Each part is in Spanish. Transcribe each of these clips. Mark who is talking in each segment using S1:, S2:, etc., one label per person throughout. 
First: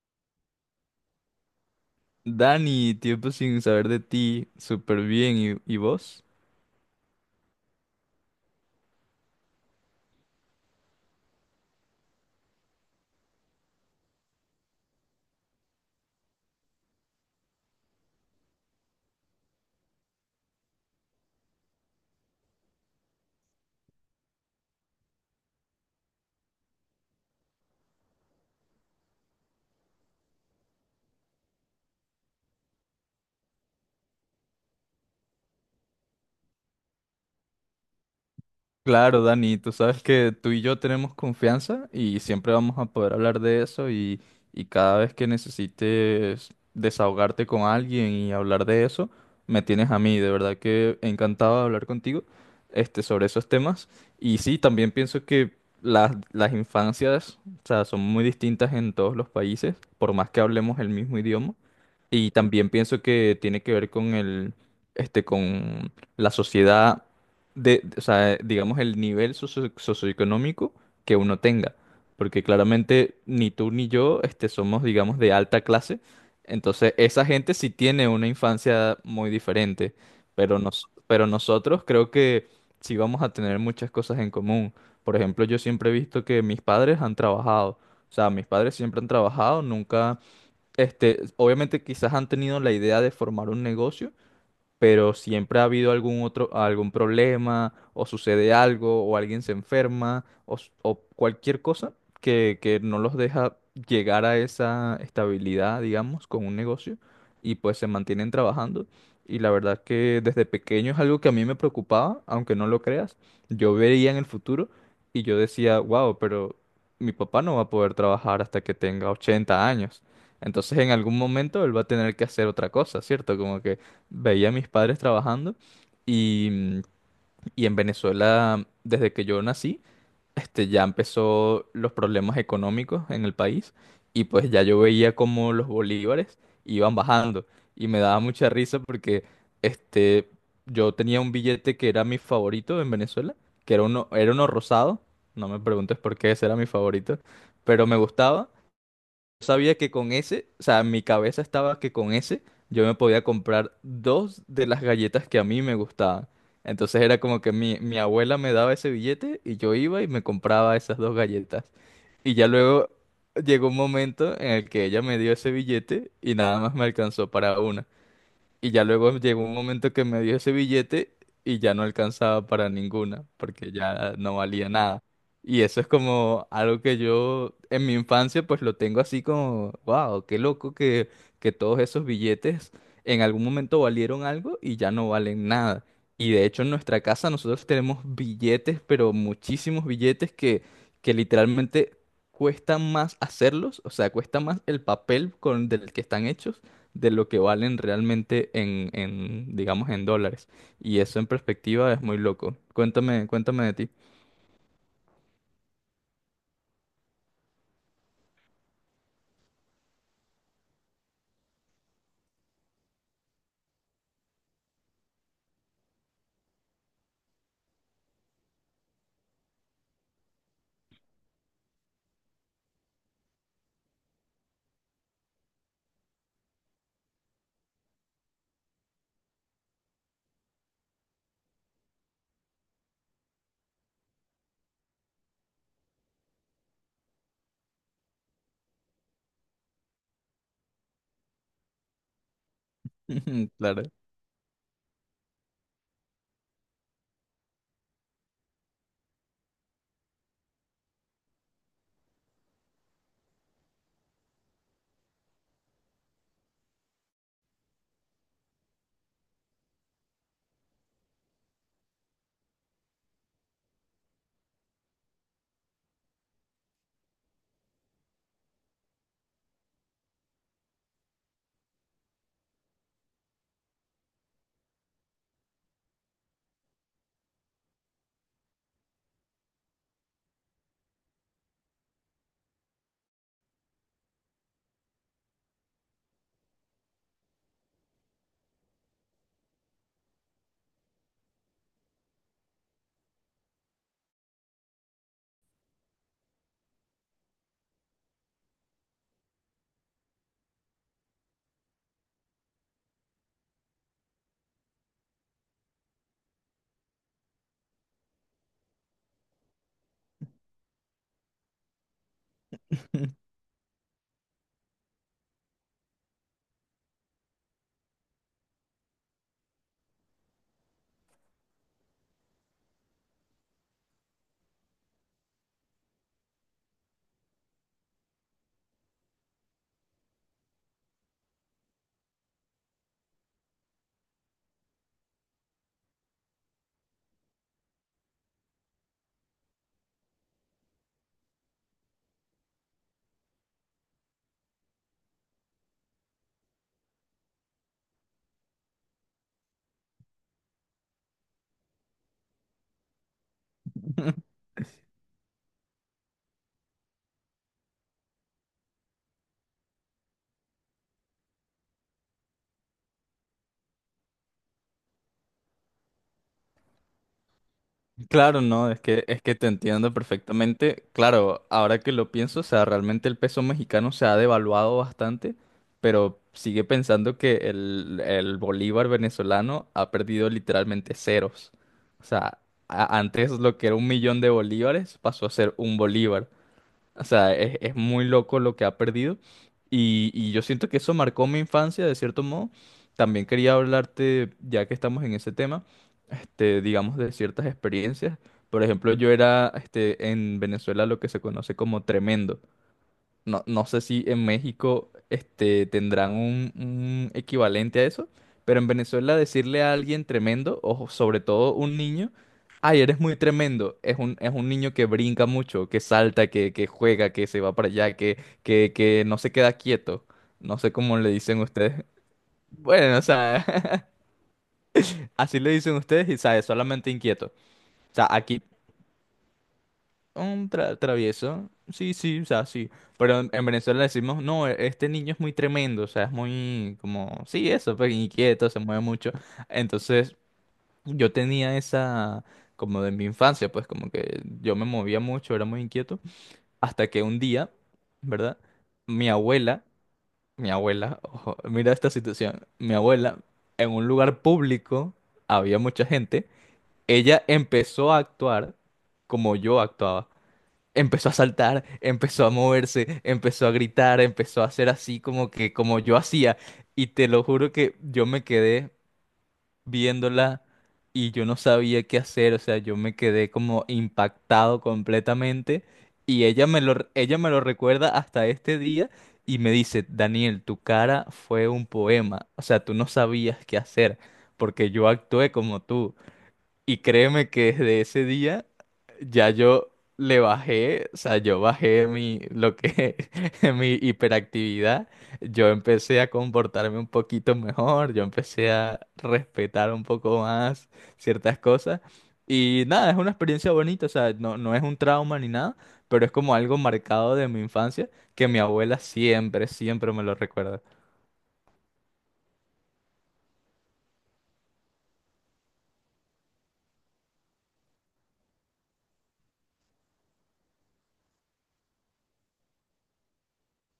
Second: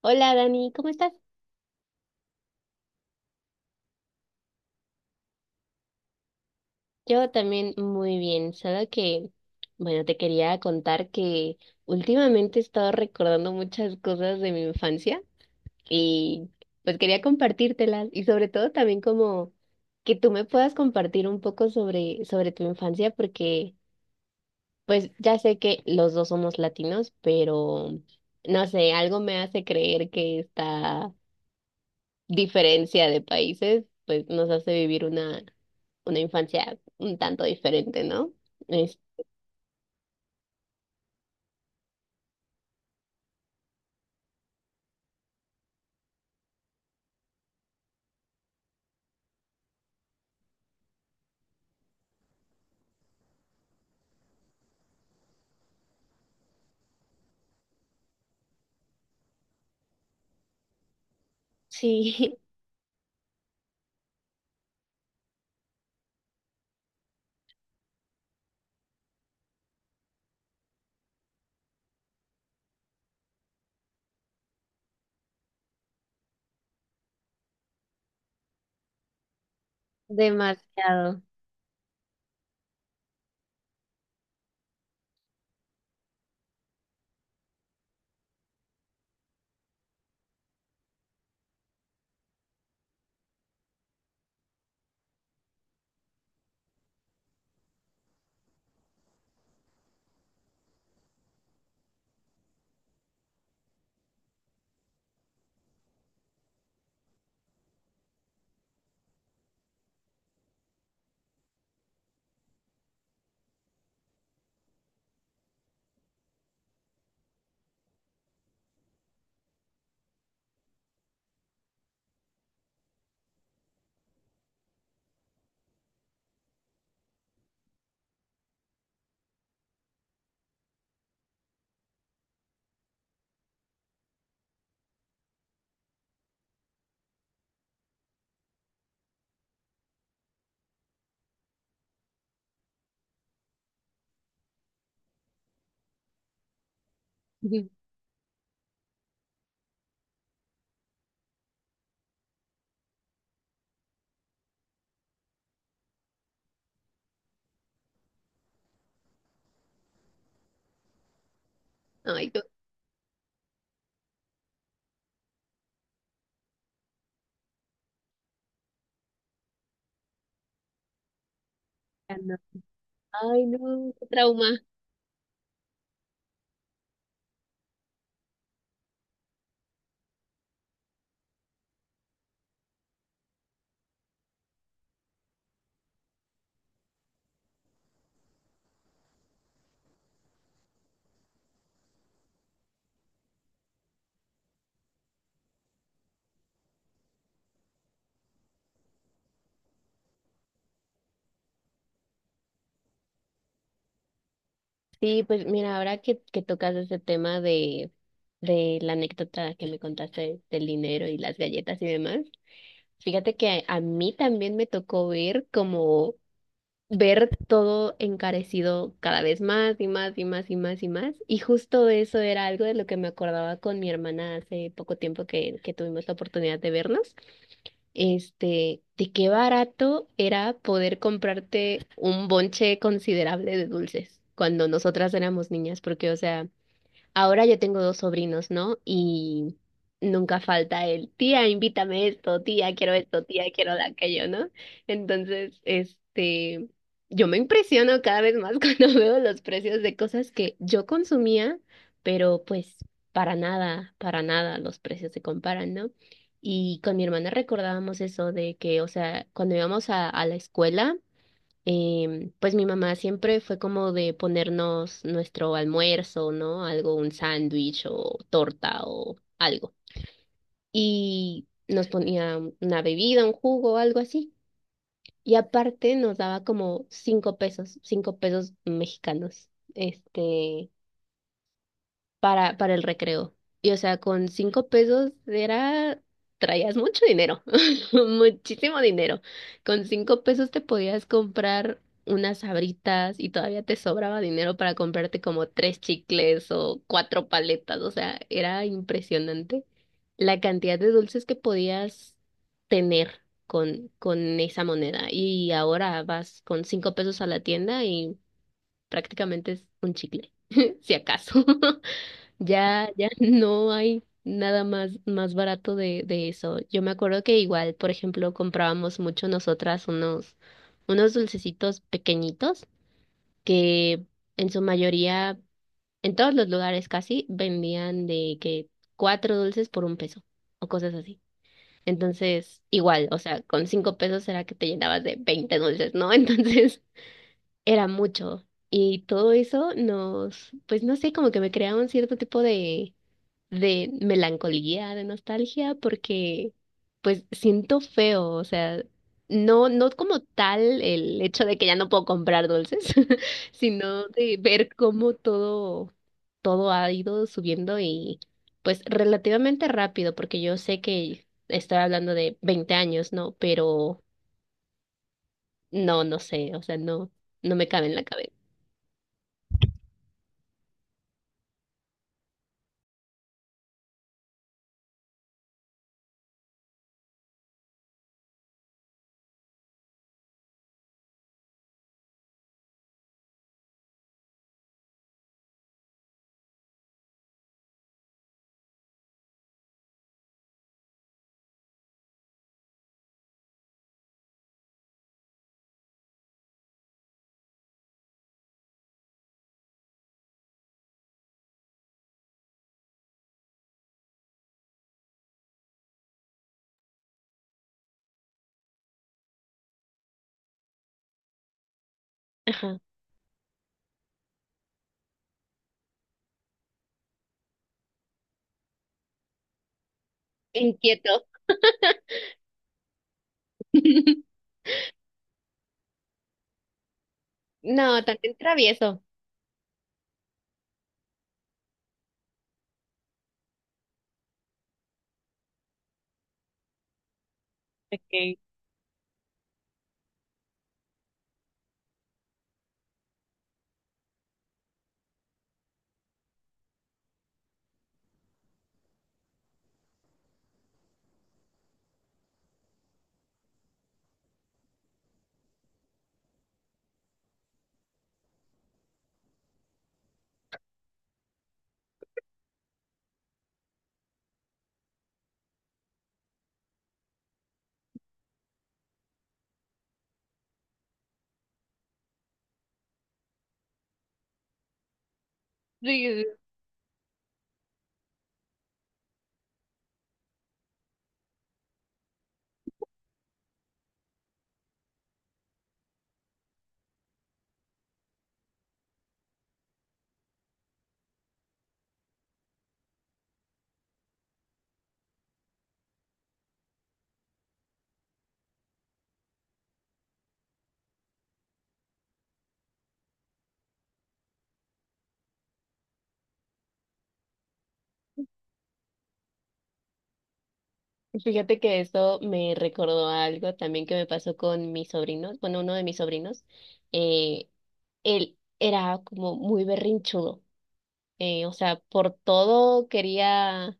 S1: Hola Dani, ¿cómo estás?
S2: Dani, tiempo sin saber de ti, súper bien. ¿Y vos?
S1: Yo también muy bien, solo que, bueno, te quería contar que últimamente he estado recordando muchas cosas de mi infancia y pues quería compartírtelas y sobre todo también como que tú me puedas compartir un poco sobre tu infancia porque pues ya sé que los dos somos latinos, pero no sé, algo me hace creer que está diferencia de países, pues nos hace vivir una infancia un tanto diferente, ¿no? Es-
S2: Claro, Dani, tú sabes que tú y yo tenemos confianza y siempre vamos a poder hablar de eso y cada vez que necesites desahogarte con alguien y hablar de eso, me tienes a mí. De verdad que encantado de hablar contigo, sobre esos temas. Y sí, también pienso que las infancias, o sea, son muy distintas en todos los países, por más que hablemos el mismo idioma. Y
S1: sí,
S2: también pienso que tiene que ver con el, con la sociedad o sea, digamos el nivel socioeconómico que uno tenga, porque claramente ni tú ni yo, somos, digamos, de alta clase, entonces esa gente sí tiene una infancia muy diferente,
S1: demasiado.
S2: pero nosotros creo que sí vamos a tener muchas cosas en común. Por ejemplo, yo siempre he visto que mis padres han trabajado, o sea, mis padres siempre han trabajado, nunca obviamente quizás han tenido la idea de formar un negocio, pero siempre ha habido algún problema, o sucede algo, o alguien se enferma, o cualquier cosa que no los deja llegar a esa estabilidad, digamos, con un negocio, y pues se mantienen trabajando. Y la verdad que desde pequeño es algo que a mí me preocupaba, aunque no lo creas. Yo veía en el futuro y yo decía, wow, pero mi papá no va a poder trabajar hasta que tenga 80 años. Entonces en algún momento él va a tener que hacer otra cosa, ¿cierto? Como que veía a mis padres trabajando y, y en Venezuela, desde que yo nací, ya empezó los problemas económicos en el país y pues ya yo veía como los bolívares iban bajando y me daba mucha risa porque este, yo tenía un billete que era mi favorito en Venezuela, era uno rosado, no me preguntes por qué ese era mi favorito,
S1: Ujú.
S2: pero me gustaba. Sabía que con ese, o sea, en mi cabeza estaba que con ese yo me podía comprar dos de las galletas que a mí me gustaban. Entonces era como que mi abuela me daba ese billete y yo iba y me compraba esas dos galletas.
S1: Ay,
S2: Y
S1: qué-
S2: ya luego llegó un momento en el que ella me dio ese billete y nada más me alcanzó para una. Y ya luego llegó un momento que me dio ese billete y ya no
S1: ya no.
S2: alcanzaba para ninguna,
S1: Ay,
S2: porque
S1: no, qué
S2: ya no
S1: trauma.
S2: valía nada. Y eso es como algo que yo en mi infancia pues lo tengo así como, wow, qué loco que todos esos billetes en algún momento valieron algo y ya no valen nada. Y de hecho en nuestra casa nosotros tenemos billetes, pero muchísimos billetes que literalmente cuesta más hacerlos, o sea, cuesta más el papel con del que están hechos de lo que valen realmente digamos, en dólares. Y eso en perspectiva es muy loco. Cuéntame, cuéntame de ti.
S1: Sí, pues mira, ahora que tocas ese tema de la anécdota que me contaste del dinero y las galletas y demás, fíjate que a mí también me tocó ver como ver todo encarecido cada vez más y más y más y más y más. Y justo eso era algo de lo que me acordaba con mi hermana hace poco tiempo que tuvimos la oportunidad de vernos. Este, de qué barato era poder comprarte un bonche considerable de dulces cuando nosotras éramos niñas, porque, o sea, ahora yo tengo dos sobrinos, ¿no? Y nunca falta el, tía, invítame esto, tía, quiero
S2: Claro.
S1: la aquello, ¿no? Entonces, este, yo me impresiono cada vez más cuando veo los precios de cosas que yo consumía, pero pues para nada los precios se comparan, ¿no? Y con mi hermana recordábamos eso de que, o sea, cuando íbamos a la escuela, pues mi mamá siempre fue como de ponernos nuestro almuerzo, ¿no? Algo, un sándwich o torta o algo. Y nos ponía una bebida, un jugo o algo así. Y aparte nos daba como 5 pesos, 5 pesos mexicanos. Este, para el recreo. Y o sea, con 5 pesos era, traías mucho dinero, muchísimo dinero. Con cinco pesos te podías comprar unas sabritas y todavía te sobraba dinero para comprarte como tres chicles o cuatro paletas. O sea, era impresionante la cantidad de dulces que podías tener con esa moneda. Y ahora vas con 5 pesos a la tienda y prácticamente es un chicle, si acaso. Ya no hay nada más barato de eso. Yo me acuerdo que igual, por ejemplo, comprábamos mucho nosotras unos, unos dulcecitos pequeñitos que en su mayoría, en todos los lugares casi, vendían de que cuatro dulces por un peso o cosas así. Entonces, igual, o sea, con cinco pesos era que te llenabas de 20 dulces, ¿no? Entonces, era mucho. Y todo eso nos, pues no sé, como que me creaba un cierto tipo de melancolía, de nostalgia, porque pues siento feo, o sea, no, no como tal el hecho de que ya no puedo comprar dulces, sino de ver cómo todo, todo ha ido subiendo y pues relativamente rápido, porque yo sé que estoy hablando de 20 años, ¿no? Pero no, no sé, o sea, no, no me cabe en la cabeza.
S2: Claro, no, es que te entiendo perfectamente. Claro, ahora que lo pienso, o sea, realmente el peso mexicano se ha devaluado bastante, pero sigue pensando que el bolívar venezolano ha perdido literalmente ceros. O sea, antes lo que era 1 millón de bolívares pasó a ser un bolívar. O sea, es muy loco lo que ha perdido. Y yo siento que eso marcó mi infancia, de cierto modo. También quería hablarte, ya que estamos en ese tema, digamos, de ciertas experiencias. Por ejemplo, yo era, en Venezuela lo que se conoce como tremendo. No, no sé si en México tendrán un equivalente a eso, pero en Venezuela decirle a alguien tremendo, o sobre todo un niño,
S1: Ajá.
S2: ay, eres muy tremendo, es un niño que brinca mucho, que salta, que juega, que se va para allá, que no se queda quieto. No sé cómo le
S1: Inquieto.
S2: dicen ustedes. Bueno, o sea, así le dicen ustedes y, ¿sabes? Solamente inquieto. O
S1: No,
S2: sea,
S1: también
S2: aquí
S1: travieso.
S2: un travieso. Sí, sí, o sea, sí. Pero en Venezuela decimos, no, este niño es muy tremendo, o sea, es muy como, sí, eso, pues inquieto, se mueve mucho. Entonces, yo tenía esa, como de mi infancia, pues como que yo me movía mucho, era muy inquieto. Hasta que un día, ¿verdad? Mi abuela, mi abuela, ojo, mira esta situación, mi abuela, en un lugar público, había mucha gente, ella empezó a actuar como yo actuaba. Empezó a saltar, empezó a moverse, empezó a gritar, empezó a hacer así como yo hacía. Y te lo juro que yo me quedé viéndola y yo no sabía qué hacer. O sea, yo me quedé como impactado completamente.
S1: Sí, sí,
S2: Y
S1: sí.
S2: ella me lo recuerda hasta este día y me dice, Daniel, tu cara fue un poema. O sea, tú no sabías qué hacer porque yo actué como tú. Y créeme que desde ese día ya yo le bajé, o sea, yo bajé mi hiperactividad, yo empecé a comportarme un poquito mejor, yo empecé a respetar un poco más ciertas cosas. Y nada, es una experiencia bonita, o sea, no, no es un trauma ni nada, pero es como algo marcado de mi infancia que mi abuela siempre, siempre me lo recuerda.
S1: Fíjate que esto me recordó a algo también que me pasó con mis sobrinos, bueno, uno de mis sobrinos, eh, él era como muy berrinchudo, o sea, por todo quería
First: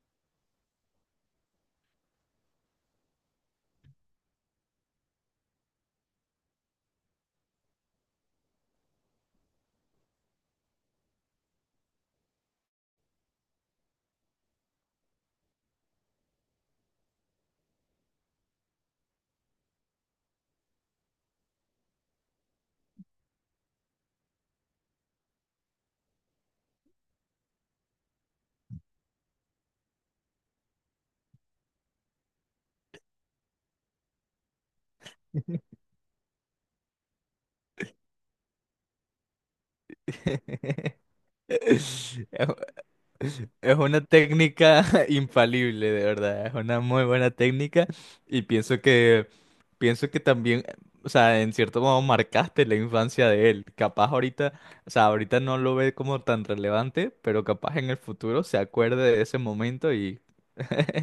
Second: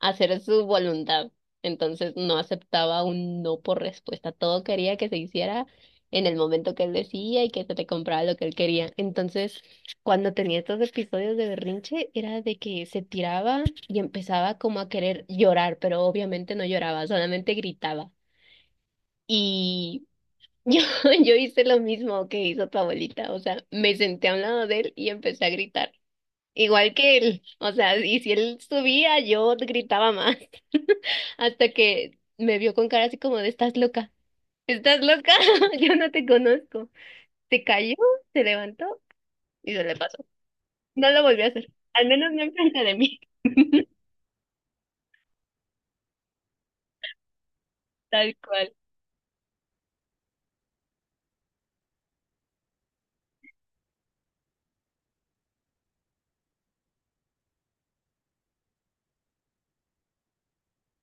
S1: hacer su voluntad. Entonces no aceptaba un no por respuesta. Todo quería que se hiciera en el momento que él decía y que se le compraba lo que él quería. Entonces, cuando tenía estos episodios de berrinche, era de que se tiraba y empezaba como a querer llorar, pero obviamente no lloraba, solamente gritaba. Y yo, yo hice lo mismo que hizo tu abuelita, o sea, me senté a un lado de él y empecé a gritar. Igual que él, o sea, y si él subía, yo gritaba más, hasta que me vio con cara así como de, ¿estás loca? ¿Estás loca? Yo no te conozco. Se cayó, se levantó y se le pasó. No lo volvió a hacer, al menos no enfrente de mí,
S2: Es una técnica infalible, de verdad. Es una muy buena técnica
S1: tal
S2: y
S1: cual.
S2: pienso que también, o sea, en cierto modo marcaste la infancia de él. Capaz ahorita, o sea, ahorita no lo ve como tan relevante, pero capaz en el futuro se acuerde de ese momento y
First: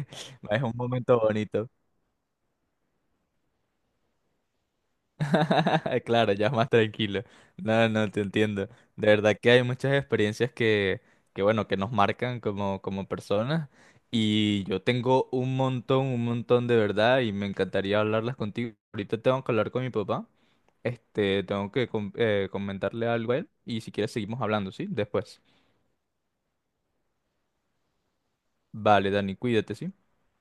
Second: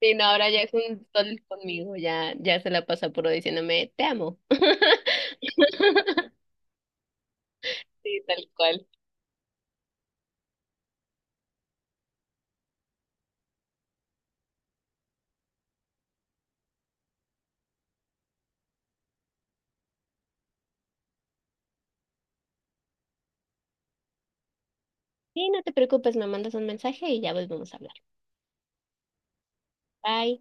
S1: Sí, no, ahora ya
S2: es
S1: es
S2: un
S1: un
S2: momento
S1: sol
S2: bonito.
S1: conmigo, ya, ya se la pasa puro diciéndome, te amo.
S2: Claro, ya es más tranquilo. No, no, te
S1: Sí, tal
S2: entiendo.
S1: cual.
S2: De verdad que hay muchas experiencias que bueno, que nos marcan como, como personas. Y yo tengo un montón de verdad y me encantaría hablarlas contigo. Ahorita tengo que hablar con mi papá. Tengo que comentarle algo a él y si quieres seguimos hablando, ¿sí? Después.
S1: Sí, no te preocupes, me mandas un mensaje y ya volvemos a hablar.
S2: Vale, Dani, cuídate, ¿sí?
S1: Bye.